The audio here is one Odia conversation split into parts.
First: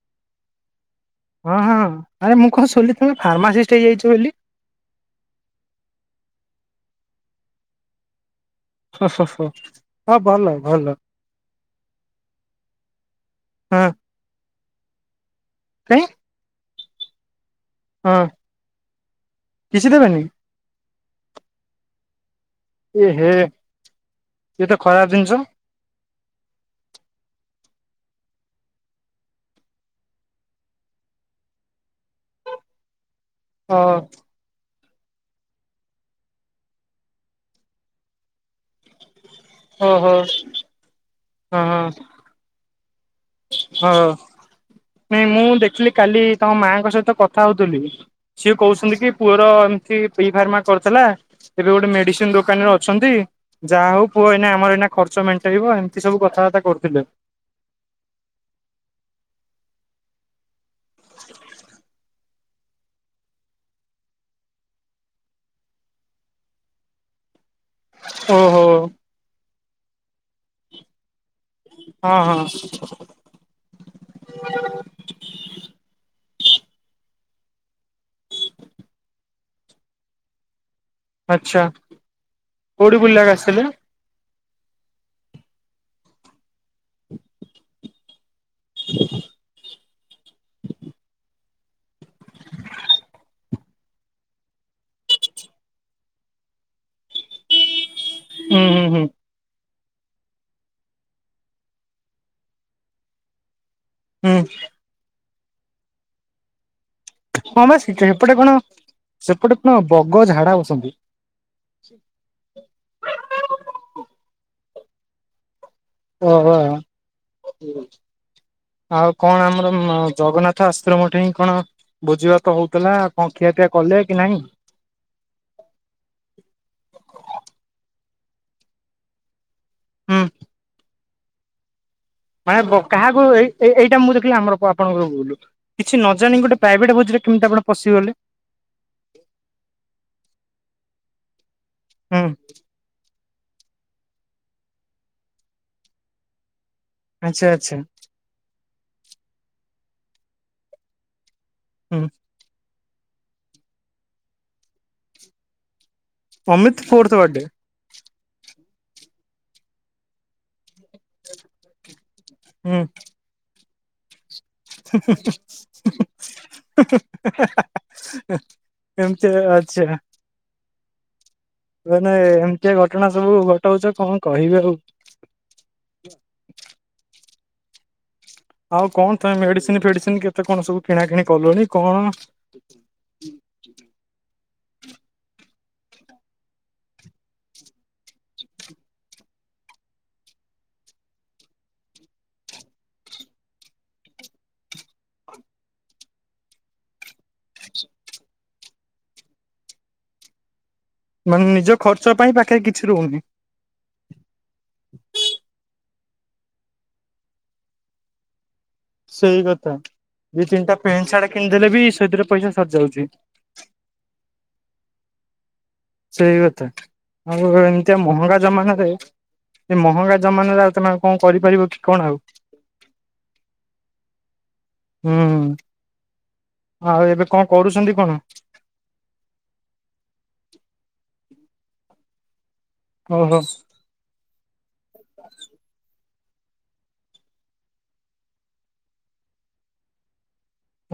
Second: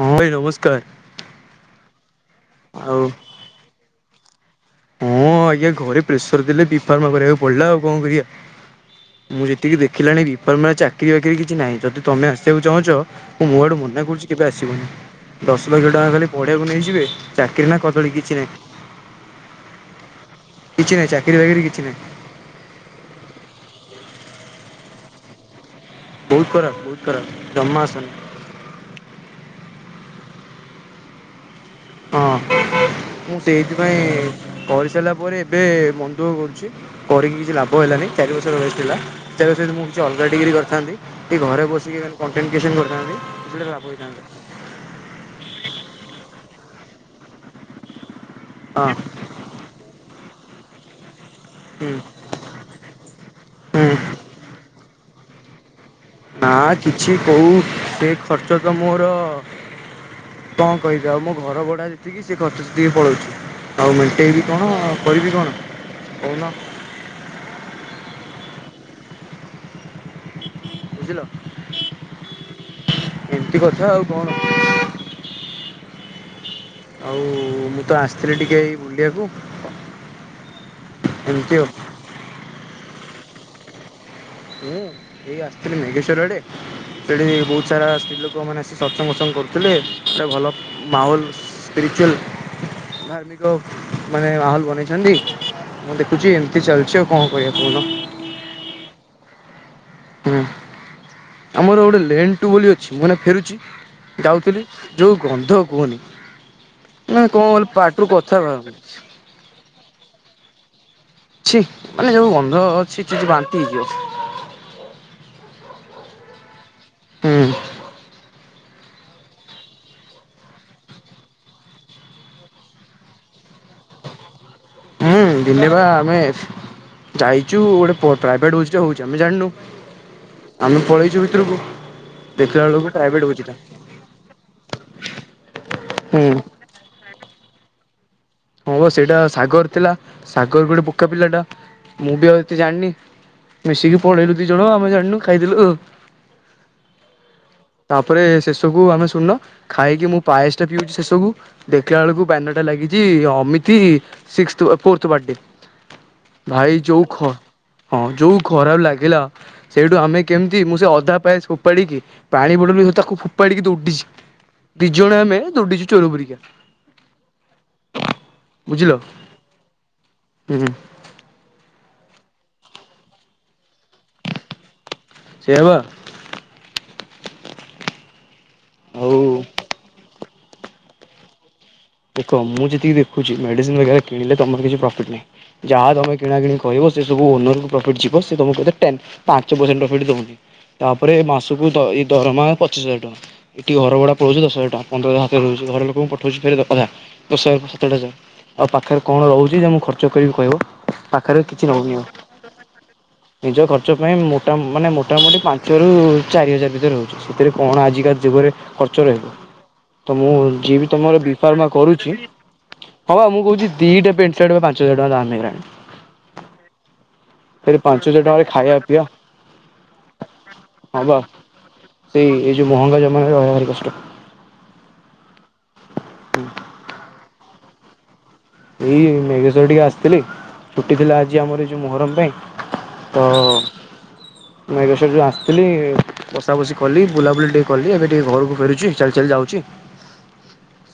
ଭାଇ ନମସ୍କାର। ହଁ ହଁ ଆରେ ମୁଁ କହୁ ଶୁିଲି ଆଉ ତୁମେ ଫାର୍ମାସିଷ୍ଟ ହେଇଯାଇଛ ବୋଲି। ହଁ ଆଜ୍ଞା ଘରେ ପ୍ରେସର ଦେଲେ ବି ଫାରମା କରିବାକୁ ପଡିଲା ଆଉ କଣ କରିବା। ହ ହ ମୁଁ ଯେତିକି ଦେଖିଲାଣି ଚାକିରି ବାକିରି କିଛି ନାହିଁ ଯଦି ତମେ ଆସିବାକୁ ଚାହୁଁଛ ମୁଁ ମୁଁ ଆଡୁ ହଁ ମନା କରୁଛି କେବେ ଆସ ସିବନି ଦଶ ଲକ୍ଷ ଟଙ୍କା କାଇଁ ଖାଲି ପଢିବାକୁ ନେଇଯିବେ ଚାକିରି ନା କଦଳି ହଁ କିଛି ନାହିଁ। କିଛି ଦେବେନି କିଛି ନାହିଁ ଚାକିରିୀ ବାକିରିୀ କିଛି ନାହିଁ। ଏ ହେ ଏ ତ ଖରାପ ଜିନଷ। ବହୁତ ଖରାପ ବହୁତ ଖରାପ ଜମା ଆସନି। ହଁ ମୁଁ ସେଇଥି ଓ ପାଇଁ କ ାରିଲ ପରେ ଏବେ ମନ୍ଦ କରୁଛି କରିକି କିଛି ଲାଭ ହେଲାନ ଚାରି ରଥିଲା ତା ସହିତ ମୁଁ ଓହୋ କିଛି ଅଲଗା ହଁ ଡିଗ୍ରୀ କରିଥାନ୍ତି କିଏ ଘରେ ହଁ ବସିକି ଖା କଣ୍ଟେନିକେସନ୍ କରିଥାନ୍ତି। ସେଟା ଲାଭ ହଁ ହେଇଥାନ୍ତା ନାଇଁ ମୁଁ ଦେଖିଲି କାଲି ତମ ମାଙ୍କ ସହିତ ମତେ କଥା ହଉଥିଲି ସିଏ ହଁ କହୁଛନ୍ତି କି ପୁଅର ଏମିତି ପିଇ ଫାର୍ମା କରୁଥିଲା। ଏବେ ଗୋଟେ ହୁଁ ମେଡିସିନ ଦୋକାନ ରେ ଅଛନ୍ତି ଯାହା ହଉ ହୁଁ ପୁହ ଏନା ଆମର ଏଇ ଖର୍ଚ୍ଚ ମେଣ୍ଟେଇବ। ସବୁ ନା କଥାବାର୍ତ୍ତା କରୁଥିଲେ କିଛି କହୁ ସେ ଖର୍ଚ୍ଚ ତ ମୋର କଣ କହିବି ଆଉ ମୋ ଘର ଭଡା ଯେତିକି ସେ ଖର୍ଚ୍ଚ ସେତିକି ପଳଉଛି ଆଉ ମେଣ୍ଟେଇବି କଣ। ହୋଇ ବି କଣ କହୁନ। ଓହୋଃ। ବୁଝିଲ। ହଁ ହଁ ଏମିତି କଥା। ଆଉ କଣ? ଆଉ ମୁଁ ତ ଆସିଥିଲି ଟିକେ ଏଇ ବୁଲିବାକୁ। ଏମିତି ଆଛା। ଆଉ। କୋଉଠି ବୁଲିବାକୁ କ ଆସିଥିଲେ? ହୁଁ, ଏଇ ଆସିଥିଲି ମେଘେଶ୍ଵର ଆଡେ। ସେଠି ବହୁତ ସାରା। ପୁଅମାନେ ଆସି ସତ୍ସଙ୍ଗ ଫସଙ୍ଗ କରୁଥିଲେ ଗଟେ ଭଲ ମାହୋଲ ସ୍ପିରିଚୁଆଲ୍। ଧାର୍ମିକ ମାନେ, ମାହୋଲ ବନେଇଛନ୍ତି। ମୁଁ ଦେଖୁଛି। ଏମିତି ଚାଲିଛି ଆଉ କଣ କରିବା। ହୁଁ, ହୁଁ, ହୁଁ। ହୁଁ, ଆମର ଗୋଟେ ଲେନ୍ ଟୁ ବୋଲି ଅଛି ମାନେ ଫେରୁଛି। ହୁଁ ଯାଉଥିଲି। ଯୋଉ ଗନ୍ଧ କୁହନି। ହଁ ବା ସେପଟେ କଣ [unintelligible] ସେପଟେ କଣ ବଗ ଝାଡା ବସନ୍ତି ଛିଃ, ମାନେ ଯୋଉ ଗନ୍ଧ। ଛିଃ, ଛିଃ, ଛିଃ ବାନ୍ତି ହେଇଯିବ। ହୁଁ ଓହୋଃ। ଆଉ କଣ? ଆମର ଜଗନ୍ନାଥ ଆଶ୍ରମ ମଠ ହିଁ କଣ। ବୁଝିବା ତ ହଉଥିଲା। କଣ, ଖିଆପିଆ କଲେ କି ନାଇଁ? ହୁଁ, ଦିନେ ବା ଆମେ ଯାଇଛୁ ଗୋଟେ। ପ୍ରାଇଭେଟ ଭୋଜି ଟେ ହୋଉଛି। ଆମେ ଜାଣିନୁ। ହୁଁ ଆମେ ପଳେଇଛୁ ଭିତରକୁ। ଦେଖିଲା ମାନେ ବେଳକୁ କାହାକୁ ପ୍ରାଇଭେଟ ବୁଝିଲା। ଏଇଟା ମୁଁ ଦେଖିଲି, ଆମର ଆପଣଙ୍କୁ କିଛି ନ ହୁଁ। ଜାଣି ଗୋଟେ ପ୍ରାଇଭେଟ ଭୋଜ ରେ କେମିତି? ଆପଣ। ପଶିଗଲେ? ହଁ, ସେଇଟା ସାଗର ଥିଲା। ସାଗର ଗୋଟେ ବୋକା ପିଲା ଟା। ମୁଁ, ହୁଁ ବି ଆଉ ଏତେ ଜାଣନି। ମିଶିକି ପଳେଇଲୁ ଦି ଜଣ। ଆମେ ଜାଣିନୁ ଖାଇଦେଲୁ। ଆଚ୍ଛା ଆଚ୍ଛା ତାପରେ ଶେଷକୁୁ ଆମେ ଶୁଣିଲ ଖାଇକି ମୁଁ ପାଏସ ଟା ପିଉଛି ଶେଷକୁ। ଦେଖିଲା ହୁଁ ବେଳକୁ ବ୍ୟାନରଟା ଲାଗିଛି Amit fourth birthday. Amit fourth birthday [unintelligible] ଖରାପ ଲାଗିଲା। ସେଇଠୁ ଆମେ କେମିତି? ମୁଁ ସେ ଅଧା ପାଏସ ଫୋପାଡିକି। ପାଣି ବୋତଲ ହୁଁ ବି ତାକୁ ଫୋପାଡିକି ଦୋଉଡିିଛି। [unintelligible] ବୁଝିଲ ଏମିତି ଆଛା। [inaudible] ମାନେ ଏମିତିଆ ଘଟଣା ସବୁ ଘଟାଉଛ। କଣ କହିବି ଆଉ। ସେଇଆବ ଆଉ କଣ? ତମେ ମେଡିସିନ, ଫେଡିସିନ କେତେ କଣ? ସବୁ କିଣା କିିଣି କଲଣି? କଣ ଦେଖ ମୁଁ, ଯେତିକି ଦେଖୁଛି। ମେଡିସିନ କିଣିଲେ ତମର କିଛି ପ୍ରଫିଟ ନାହିଁ। ଯାହା ତମେ କିଣା କିଣି କରିବ। ସେ ସବୁ ଓନରକୁୁ ପ୍ରଫିଟ୍ ଯିବ। ସେ ତମକୁ କେତେ ଟେନ୍। ପାଞ୍ଚ ପରସେଣ୍ଟ ପ୍ରଫିଟ୍ ଦଉନି। ତାପରେ, ମାସକୁ ଏଇ ଦରମା ପଚିଶ ହଜାର ଟଙ୍କା। ଏଠି ଘରଭଡ଼ା ପଳଉଛି ଦଶ ହଜାର ଟଙ୍କା। ପନ୍ଦର ହଜାର ହାତ ରହୁଛି। ଘର ଲୋକଙ୍କୁ ପଠଉଛି। ଆଉ ପାଖରେ କଣ ରହୁଛି? ଯାହା ମୁଁ ଖର୍ଚ୍ଚ କରିକି କହିବ। ପାଖରେ ମାନେ କିଛି ନିଜ ରହୁନି ଆଉ। ଖର୍ଚ୍ଚ ପାଇଁ ପାଖରେ କିଛି ରହୁନି। ନିଜ ଖର୍ଚ୍ଚ ପାଇଁ, ମୋଟା ମାନେ ମୋଟାମୋଟି ପାଞ୍ଚ ରୁ। ଚାରି ହଜାର ଭିତରେ ରହୁଛି। ସେଥିରେ କଣ ଆଜିକାଲି ଯୁଗରେ। ଖର୍ଚ୍ଚ ରହିବ। ସେଇ କଥା ତ, ମୁଁ ଦି ତିନିଟା ଯିଏ ବି ପେଣ୍ଟ ତମର। ସାର୍ଟ କିଣିଦେଲେ ବି କରୁଛି। ସେଥିରେ ପଇସା ସରିଯାଉଛି ହଁ, ବା ମୁଁ, କହୁଛି ଦିଟା ପ୍ୟାଣ୍ଟ, ସାର୍ଟ ବା ପାଞ୍ଚ ହଜାର ଟଙ୍କା ହେଲାଣି। ସେଇ କଥା। ଆଉ ଏତେ ପାଞ୍ଚ ହଜାର ମହଙ୍ଗା ଟଙ୍କାରେ ଖାଇବା ଜମାନାରେ। ପିଇବା ଏ ମହଙ୍ଗା ଜମାନ ରେ ଆଉ ତମେ ହଁ ବା କଣ କରିପାରିବ କି? କଣ ଆଉ? ସେଇ [unintelligible] [inaudible] ଆଉ ଏବେକଣ କରୁଛନ୍ତି କଣ ଏଇ ମେଘେଶ୍ଵର ଟିକେ ଆସିଥିଲି ଛୁଟିଥିଲା ଆଜି ଆମର ଏଇ ଯୋଉ ମହରମ ପାଇଁ ତ ଓହୋ ମେଘେଶ୍ଵର ଯୋଉ ଆସିଥିଲି ବଷା ବଷି କଲି ବୁଲାବୁଲି ଟିକେ କଲି ଏବେ ଟିକେ ଘରକୁ ଫେରୁଛି ଚାଲି ଚାଲି ଯାଉଛି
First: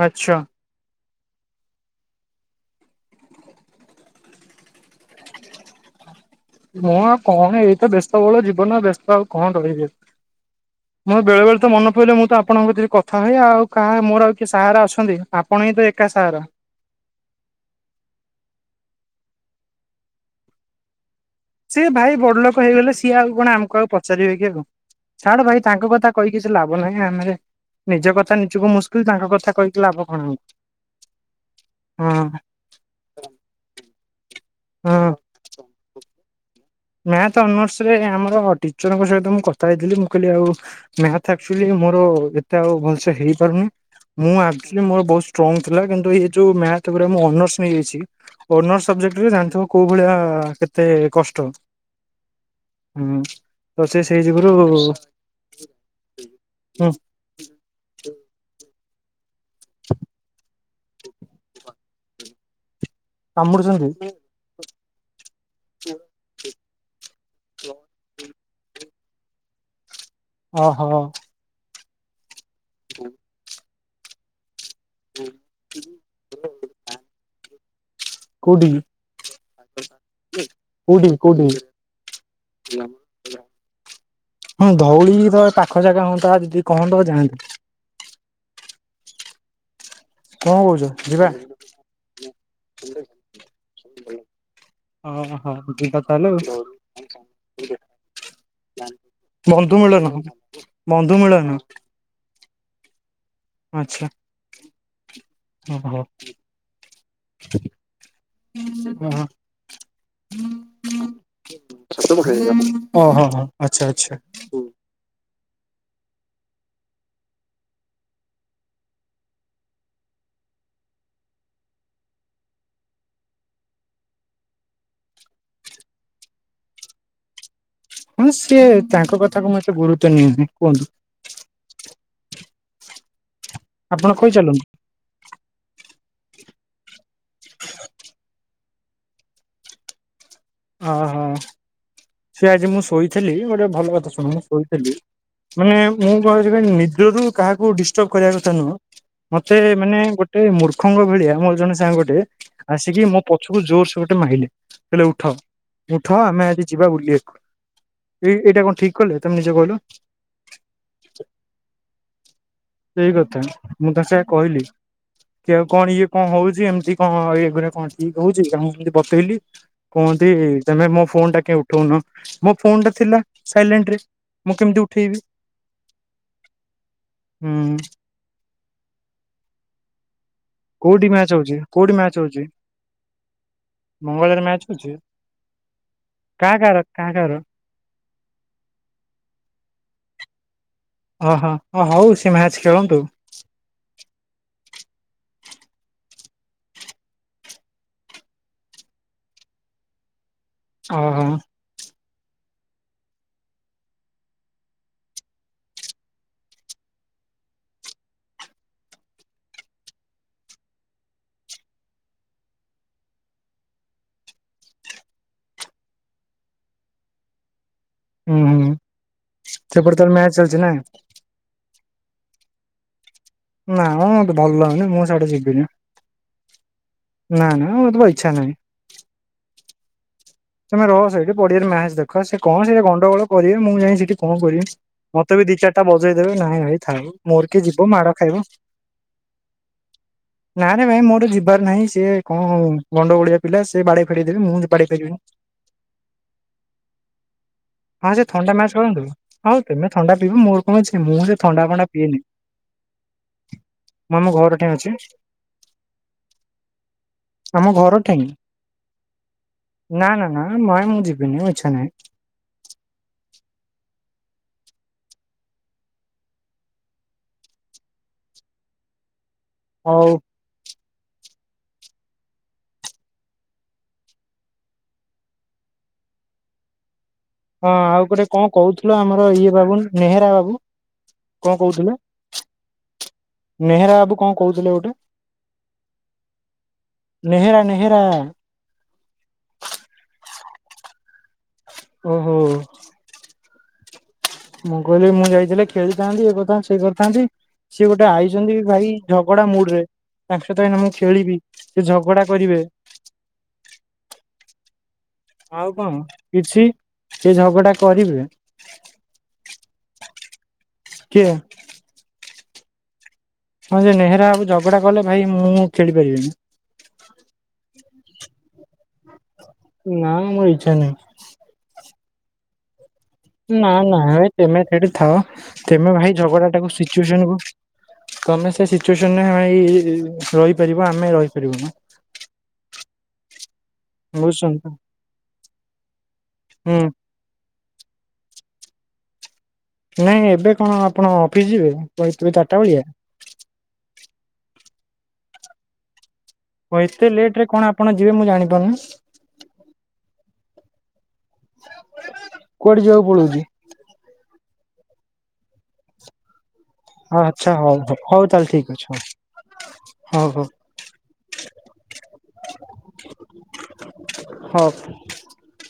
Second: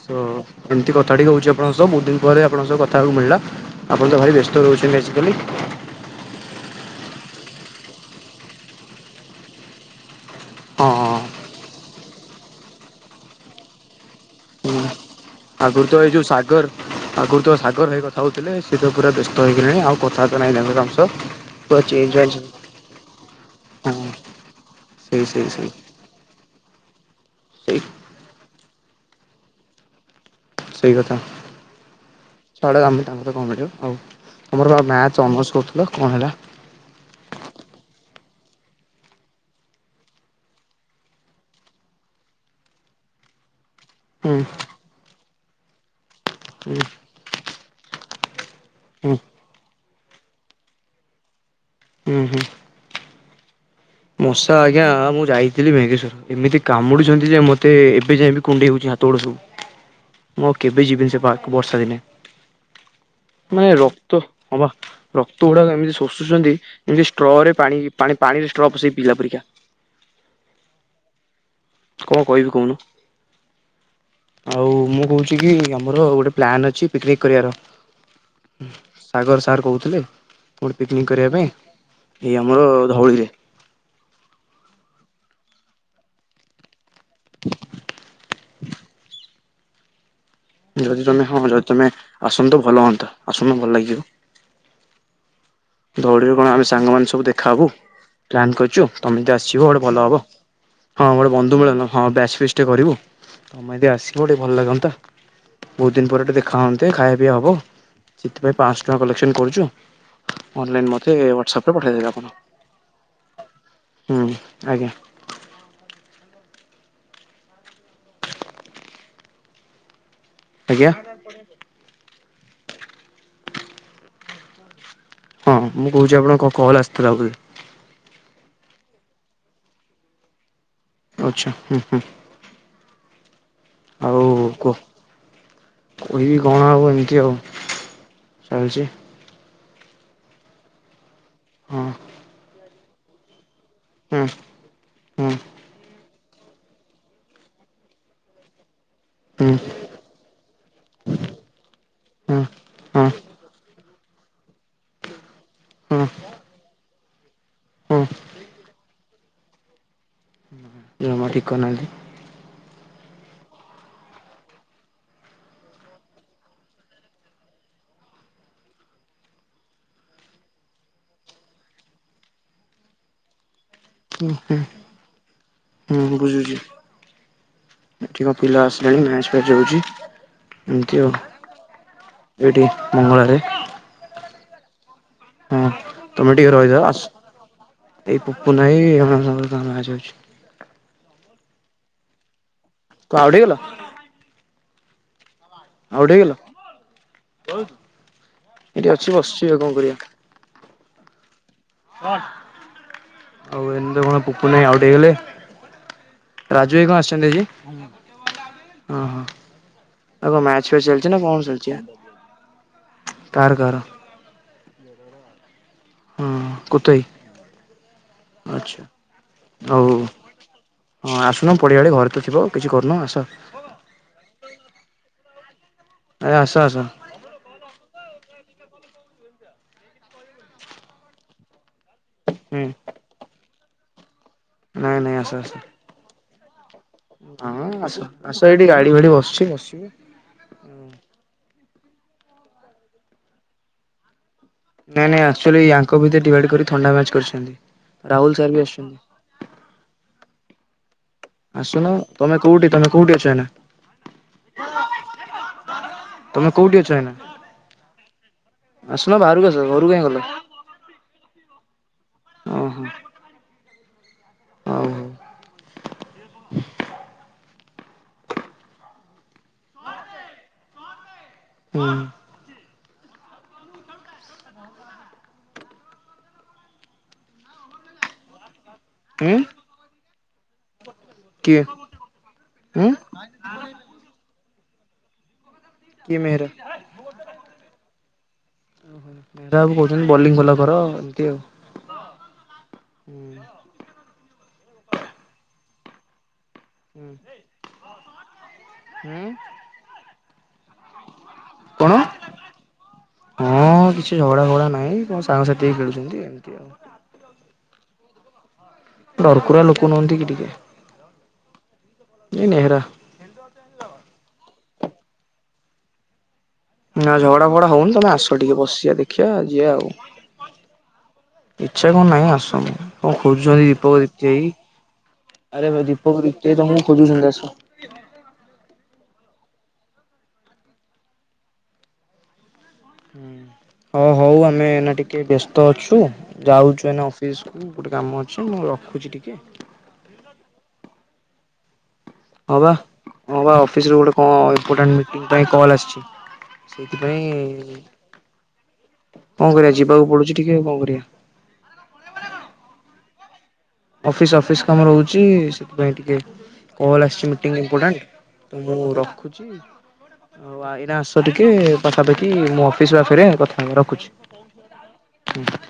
ତ ଆଚ୍ଛା ଏମତି କଥାଟିକେ ହଉଛି ଆପଣଙ୍କ ସହ ବହୁତ ଦିନ ପରେ ଆପଣଙ୍କ ସହ କଥା ହେବାକୁ ମିଳିଲା ଆପଣତ ଭାରି ବ୍ୟସ୍ତ ରହୁଛନ୍ତି ଆଜିକାଲି ମୁଁ ଆଉ କଣ ଏଇତ ବ୍ୟସ୍ତବହୁଳ ଜୀବନ ବ୍ୟସ୍ତ ଆଉ କଣ ରହିବି ହଁ ମୋର ବେଳେ ବେଳେତ ମନେ ପଇଲେ ମୁଁ ତ ଆପଣଙ୍କ ଭିତରେ କଥା ହୁଏ ଆଉ କାହା ମୋର ଆଉ କିଏ ସାହାରା ହୁଁ ଅଛନ୍ତି ଆପଣ ହିଁ ତ ଆଗରୁତ ଏକା ଏଇ ଯୋଉ ସାହାରା। ସାଗର ଆଗରୁତ ସାଗର ଭାଇ କଥା ହଉଥିଲେ ସେତ ପୁରା ବ୍ୟସ୍ତ ହେଇଗଲେଣି ଆଉ କଥାବାର୍ତ୍ତା ନାହିଁ ତାଙ୍କ ସ ସିଏ ଭାଇ ବଡଲୋକ ହେଇଗଲେ ସିଏ ଆଉ କଣ ଆମକୁ ଆଉ ହଁ ପଚାରିବେ କି ଆଉ ସେଇ ଛାଡ ସେଇ ଭାଇ ସେଇ ତାଙ୍କ କଥା କହିକି କିଛି ଲାଭ ନାହିଁ ଆମ ସେଇ ନିଜ କଥା ନିଜକୁ ମୁସ- ତୁ ତାଙ୍କ କଥା କହିକି ଲାଭ କଣ ସେଇକଥା ହଁ ଛାଡ ଆମେ ତାଙ୍କକଥା କଣ ମିଳିବ ଆଉ ତମରବା ହଁ ମ୍ୟାଥ ଅନର୍ସ କରୁଥିଲ କଣ ହେଲା ମ୍ୟାଥ ଅନର୍ସରେ ଆମର ଟିଚରଙ୍କ ସହିତ ମୁଁ କଥା ହେଇଥିଲି ମୁଁ କହିଲି ଆଉ ମ୍ୟାଥ ଆକଚୁଲୀ ମୋର ଏତେ ଆଉ ଭଲସେ ହେଇପାରୁନି ହୁଁ ମୁଁ ଆକ୍ଚୁଲି ମୋର ବହୁତ ଷ୍ଟ୍ରଙ୍ଗ ଥିଲା କିନ୍ତୁ ଏଯୋଉ ହୁଁ ମ୍ୟାଥ ପରେ ମୁଁ ଅନର୍ସ ନେଇଯାଇଛି। ଅନର୍ସ ହୁଁ ସବଜେକ୍ଟରେ ଜାଣିଥିବ କୋଉଭଳିଆ କେତେ କଷ୍ଟ ଉଁ ହୁଁ ହୁଁ ତ ସେ ସେଇ ଯୁଗୁରୁ ମଶା ଆଜ୍ଞା ମୁଁ ଯାଇଥିଲି ଭେଙ୍ଗେସ୍ଵର ଏମିତି ହୁଁ କାମୁଡିଛନ୍ତି ଯେ ମତେ ଏବେ ଯାଏବିି କୁଣ୍ଡେଇ ହଉଛି ହାତ ଗୋଡ ସବୁ ମୁଁ [inaudible] କେବେ ଯିବିନି ସେଇ ପାର୍କ ବର୍ଷା ଦିନେ ମା ଏ କାମୁଡୁଛନ୍ତି ରକ୍ତ ଅବା ରକ୍ତ ଗୁଡାକ ଏମିତି ଶୋସୁଛନ୍ତି ଯେମିତି ଷ୍ଟ୍ରରେ ପାଣି ପାଣି ପାଣିରେ ସେ ପିଲାପରିକା ଓ ହୋ କଣ କହିବି କହୁନୁ? ଆଉ ମୁଁ କହୁଛିକି ଆମର ଗୋଟେ ପ୍ଲାନ ଅଛି ପିକିନିକି କରିବାର କୋଉଠି ସାଗର ସାର୍ କହୁଥିଲେ କୋଉଠି ପିକିନିକ କରିବା ପାଇଁ ଏଇ ଆମର ଧଉଳିରେ ହଁ ଧଉଳିତ ପାଖ ଜାଗା ହୁଅନ୍ତା, ଯଦି କହନ୍ତ ଯାଆନ୍ତି କଣ କହୁଛ ଯଦି ତମେ ଯିବା? ହଁ ଯଦି ତମେ ଆସନ୍ତୁ, ଭଲ ହୁଅନ୍ତା, ଆସୁନୁ ଭଲ ଲାଗିବ ଓହୋ ଯିବା ତାହେଲେ ଡରିବୁ ଆଉ। କଣ ଆମେ ସାଙ୍ଗମାନେ ସବୁ ଦେଖାହବୁ ପ୍ଲାନ କରିୁଛୁ ତମେ ଯଦି ଆସିିବ ବନ୍ଧୁ ଗୋଟେ ଭଲ ମିଳନ ହବ ହଁ ମୋର ବନ୍ଧୁ ମିଳନ ହଁ ବ୍ୟାଚ ଫିଟ ଟିକେ କରିବୁ ତମେଯଦି ଆଚ୍ଛା ଆସିବ ଟିକେ ଭଲ ଲାଗନ୍ତା ବହୁତ ଓହୋ ଦିନ ପରେେ ଦେଖା ହୁନ୍ତେ ଖାଇବା ପିଇବା ହବ ସେଥିପାଇଁ ପାଅଂଶ ଟଙ୍କା କଲେକ୍ସନ କରୁଛୁ ଅନଲାଇନ ମତେ ୱାଟସପରେ ପଠେଇଦେବେ ଆପଣ ହୋ। ଆଚ୍ଛା ଆଚ୍ଛା ହୁଁ ଆଜ୍ଞା ଆଜ୍ଞା ହଁ ମୁଁ କହୁଛି ଆପଣଙ୍କ କଲ ଆସିଥିଲା ବୋଲି ହଁ ସିଏ ତାଙ୍କ କଥା କୁ ଏତେ ଗୁରୁତ୍ୱ ନିଏନି କୁହନ୍ତୁ ଆଚ୍ଛା ହୁଁ ହୁଁ ଆପଣ ଆଉ କହି ଚାଲନ୍ତୁ କୁହ କହିବି କଣ ଆଉ ଏମତିି ଆଉ ଚାଲିଛି ହଁ ହଁ ହଁ ସେ ଆଜି ମୁଁ ଶୋଇଥିଲି ଗୋଟେ ଭଲ କଥା ଶୁଣ ହୁଁ ମୁଁ ଶୋଇଥିଲି ହୁଁ ମାନେ ମୁଁ କଣକି ନିଦରୁ କାହାକୁ ଡିଷ୍ଟର୍ବ କରିବାକଥା ନୁହଁ। ହୁଁ ମତେ ମାନେ ଗୋଟେ ମୂର୍ଖଙ୍କ ଭଳିଆ ମୋର ଜଣେ ସାଙ୍ଗ ଟେ ହୁଁ ଆସିକି ହଁ ମୋ ପଛକୁ ଜୋରସୋର ମାଇଲେ କହିଲେ ଉଠ, ହଁ ଉଠ ଆମେ ଆଜି ଯିବା ବୁଲିବାକୁ ହଁ ଏ ଏଇଟା କଣ ଠିକ କଲେ? ତମେ ନିଜେ କହିଲ ଜମା ଠିକ କରିନାହାନ୍ତି ସେଇ କଥା ମୁଁ ତାଙ୍କେ କହିଲି କି ଆଉ କଣ ଇଏ କଣ ହଉଛି? ଏମିତି କଣ ଏଗୁରା କଣ ଠିକ ହଉଛି, ମୁଁ ଏମିତି ବତେଇଲି କଣ ତମେ ମୋ ଫୋନ ଟା କେ ଉଠଉନ ମୋ ଫୋନ ଟା ଥିଲା- ଥାଇଲାଣ୍ଡରେ, ହୁଁ ମୁଁ କେମିତି ଉଠେଇବି? ହୁଁ ଏଠିକା ପିଲା ଆସିଲାଣି ମ୍ୟାଚ ଫ୍ୟାଚ ହଉଛି। ଏମିତି କୋଉଠି ଆଉ ମ୍ୟାଚ ହଉଛି? କୋଉଠି ମ୍ୟାଚ ହଉଛି? ଏଇଠି ମଙ୍ଗଳାରେ ମଙ୍ଗଳବାରେ ମ୍ୟାଚ ହଉଛି? ହୁଁ ତମେ ଟିକେ କାହା କାହାର ରହିଯାଅ ଆ କାହା କାହାର ଏଇ ପପୁ ନାହିଁ ଆମ ଗାଁ ରେ ଅଛି। ଓହୋ ହ ହଉ ସେ ମ୍ୟାଚ ଖେଳନ୍ତୁ ତୁ ଆଉଟ ହେଇଗଲ? [unintelligible] ହେଇଗଲ ଏଠି ଅଛି ବସଛି କଣ କରିବା? ହଁ ହଁ। ଆଉ ଏମିତି କଣ ପୁପୁନ ଭାଇ ଆଉଟ ହେଇଗଲେ। ରାଜୁ ଭାଇ କଣ ଆସିଛନ୍ତି ଆଜି? ଓହୋ ଆଉ କଣ ମ୍ୟାଚ ଫ୍ୟାଚ ଚାଲିଛି, ନା କଣ ଚାଲିଛି? କାର କାର ହଁ କୁତଇ। ହୁଁ ହୁଁ ଆଛା ଆଉ ସେପଟେ ତାହେଲେ ମ୍ୟାଚ ଚାଲିଛି ନା ହଁ ଆସୁନ ପଡିଆଡେ ଘରେ ତ ଥିବ କିଛି କରୁନାହଁ ଆସ। ନାଁ ମ ମତେ ଭଲ ଲାଗୁନି, ମୁଁ ସାଡେ ଯିବିନି। ଏ ଆସ ଆସ। ନା ନା ମତେ ବା ଇଚ୍ଛା ନାହିଁ ତମେ ରହ ସେଏଇଠି ପଡ଼ିଆରେ ମ୍ୟାଚ ଦେଖ ସେ କଣ ହୁଁ ସେ ଗଣ୍ଡଗୋଳ କରିବେ ମୁଁ ଯାଇ ସେଠି କଣ କରିବି ନାଇଁ ନାଇଁ ଆସ ମତେ ବି ଆସ ଦି ଚାରିଟା ବଜେଇ ଦେବେ ନାଇଁ ଭାଇ ଥାଉ ମୋର କିଏ ଯିବ ମାଡ ଖାଇବ। ମୁଁ ଗାଡ଼ି ବି ଏଇଠି ବସିଛି। ବସିବେ ନାରେ ଭାଇ ମୋର ଯିବାର ନାହିଁ। ସିଏ କଣ ଗଣ୍ଡ ଗୋଳଆ ପିଲା ସେ ବାଡେଇ ଫାଡେଇ ଦେବେ ମୁଁ ବାଡେଇ ନାଇଁ ଫେରିବିନି। ନାଇଁ ୟାଙ୍କ ଭିତରେ ଡିଭାଇଡ କରି ଥାଣ୍ଡା ମ୍ୟାଚ କରିଛନ୍ତି। ହଁ ସେ ରାହୁଲ ସାର୍ ଥଣ୍ଡା ବି ମ୍ୟାଚ ଆସୁଛନ୍ତି ଖେଳନ୍ତୁ, ଆଉ ତମେ ଥଣ୍ଡା ପିବ ମୋର କଣ ଅଛି। ମୁଁ ସେ ଥଣ୍ଡା ଫଣ୍ଡା ଆସୁନ ପିଏନି ତମେ କୋଉଠି ତମେ କୋଉଠି ଅଛ ଏଇନା? ମୁଁ ଆମ ଘର ଠେଇଁ ଅଛି। ତମେ କୋଉଠି ଅଛ ଏନା? ଆମ ଘର ଠେଇଁ ଆସୁନ ବାହାରକୁ ଆସ ଘରୁ ନା ନା ନା ମୁଁ ମୁଁ ଯିବିନି ଇଛା ନାହିଁ। ଓହୋ ହଉ ହଉ। ହଉ। ହୁଁ। ହଁ ଆଉ ଗୋଟେ କଣ? କହୁଥିଲ ଆମର ଉଁ ଇଏ ବାବୁ ନେହେରା ବାବୁ କଣ କିଏ କହୁଥିଲେ? ଉଁ ନେହେରା ବାବୁ କଣ କହୁଥିଲେ ଗୋ କିଏ ମେହେରା ନେହେରା ନେହେରା। ଓହ ବେହେରାବୁ କହୁଛନ୍ତି ବୋଲିଂ ଭଲ କର ଏମିତି ଆଉ। ଓହୋ। ହୁଁ ମୁଁ କହିଲି ମୁଁ ଯାଇଥିଲେ ଖେଳିଥାନ୍ତି ଇଏ କରିଥାନ୍ତି ସେ ହୁଁ କରିଥାନ୍ତି ସିଏ ଗୋଟେ ଆଇ ଛନ୍ତି ଭାଇ ହୁଁ ଝଗଡା ମୁଡରେ ତାଙ୍କ ସହିତ ମୁଁ ଏଇନା ଖେଳିବି। ସେ କଣ ଝଗଡ଼ା କରିବେ। ହଁ କିଛି ଝଗଡା ଫଗଡା ନାହିଁ କଣ ସାଙ୍ଗସାଥି ଆଉ ହେଇ କଣ ଖେଳୁଛନ୍ତି ଏମିତି କିଛି ଆଉ। ସେ ଝଗଡା କରିବେ। ଡରକୁରା ଲୋକ ନୁହଁନ୍ତି କି ଟିକେ କିଏ? [inaudible] ନେହେରା ହଁ ଯେ ନେହେରା ଆକୁ ଝଗଡା କଲେ ଭାଇ ମୁଁ ଖେଳି ପାରିବିନି ନା ଝଗଡା ଫଗଡା ହଉନି ତମେ ଆସ ଟିକେ ବସଯିବା ଦେଖି ଛା ଯିିବା ନା ମୋର ଇଚ୍ଛା ନାହିଁ ଆଉ ଇଛା କଣ ନାହିଁ ଆସ। କଣ ଖୋଜୁଛନ୍ତି ନା ଦୀପକ ନାଇ ଦୀପ୍ତି ଭାଇ ତମେ ସେଠି ଥାଅ ଆରେ ତମେ ଦୀପକ ଭାଇ ଦୀପ୍ତି ଝଗଡା ଟାକୁ ତମକୁ ଖୋଜୁଛନ୍ତି ସିଚୁସନ ଆସ। କ ତମେ ସେ ସିଚୁଏସନରେ ଭାଇ ରହିପାରିବ ଆମେ ରହିପାରିବୁ ନାହିଁ। ହୁଁ। ହଁ ହଉ ଆମେ ଏନା ଟିକେ ବ୍ୟସ୍ତ ଅଛୁ, ହୁଁ ଯାଉଛୁ ଏନା ଅଫିସ କୁ ଗୋଟେ କାମ ଅଛି ମୁଁ ରଖୁଛି ଟିକେ। ନାଇଁ ଏବେ କଣ ଆପଣ ଅଫିସ ଯିବେ? ହଁ ଚାରିଟା ବା ବେଳିଆ? ହଁ ବା ଅଫିସରୁ ଗୋଟେ କଣ ଇମ୍ପୋଟାଣ୍ଟ ମିଟିଂ ପାଇଁ କଲ ଆସିଚି। ହଉ ଏତେ ଲେଟ ରେ କଣ ଆପଣ ଯିବେ ମୁଁ ଜାଣିପାରୁନି? କଣ କରିବା ଯିବାକୁ ପଡୁଚି ଟିକେ କଣ କରିବା। କୁଆଡେ ଯିବାକୁ ପଳଉଚି? ଅଫିସ ଅଫିସ କାମ ରହୁଚି ସେଥିପାଇଁ ଟିକେ କଲ୍ ହଁ ଆସିଚି ଆଚ୍ଛା ମିଟିଂ ହଉ ହଉ ଇମ୍ପୋର୍ଟାଣ୍ଟ ହଉ ତାହେଲେ ତ ଠିକ ମୁଁ ଅଛି ହଉ ରଖୁଚି। ହଉ ହଉ ଆଉଇନା ଆସ ଟିକେ ପାଖାପାଖି ମୁଁ ଅଫିସ ବା ଫରେ କଥା ହେବା ରଖୁଚି। ହଉ। ହୁଁ।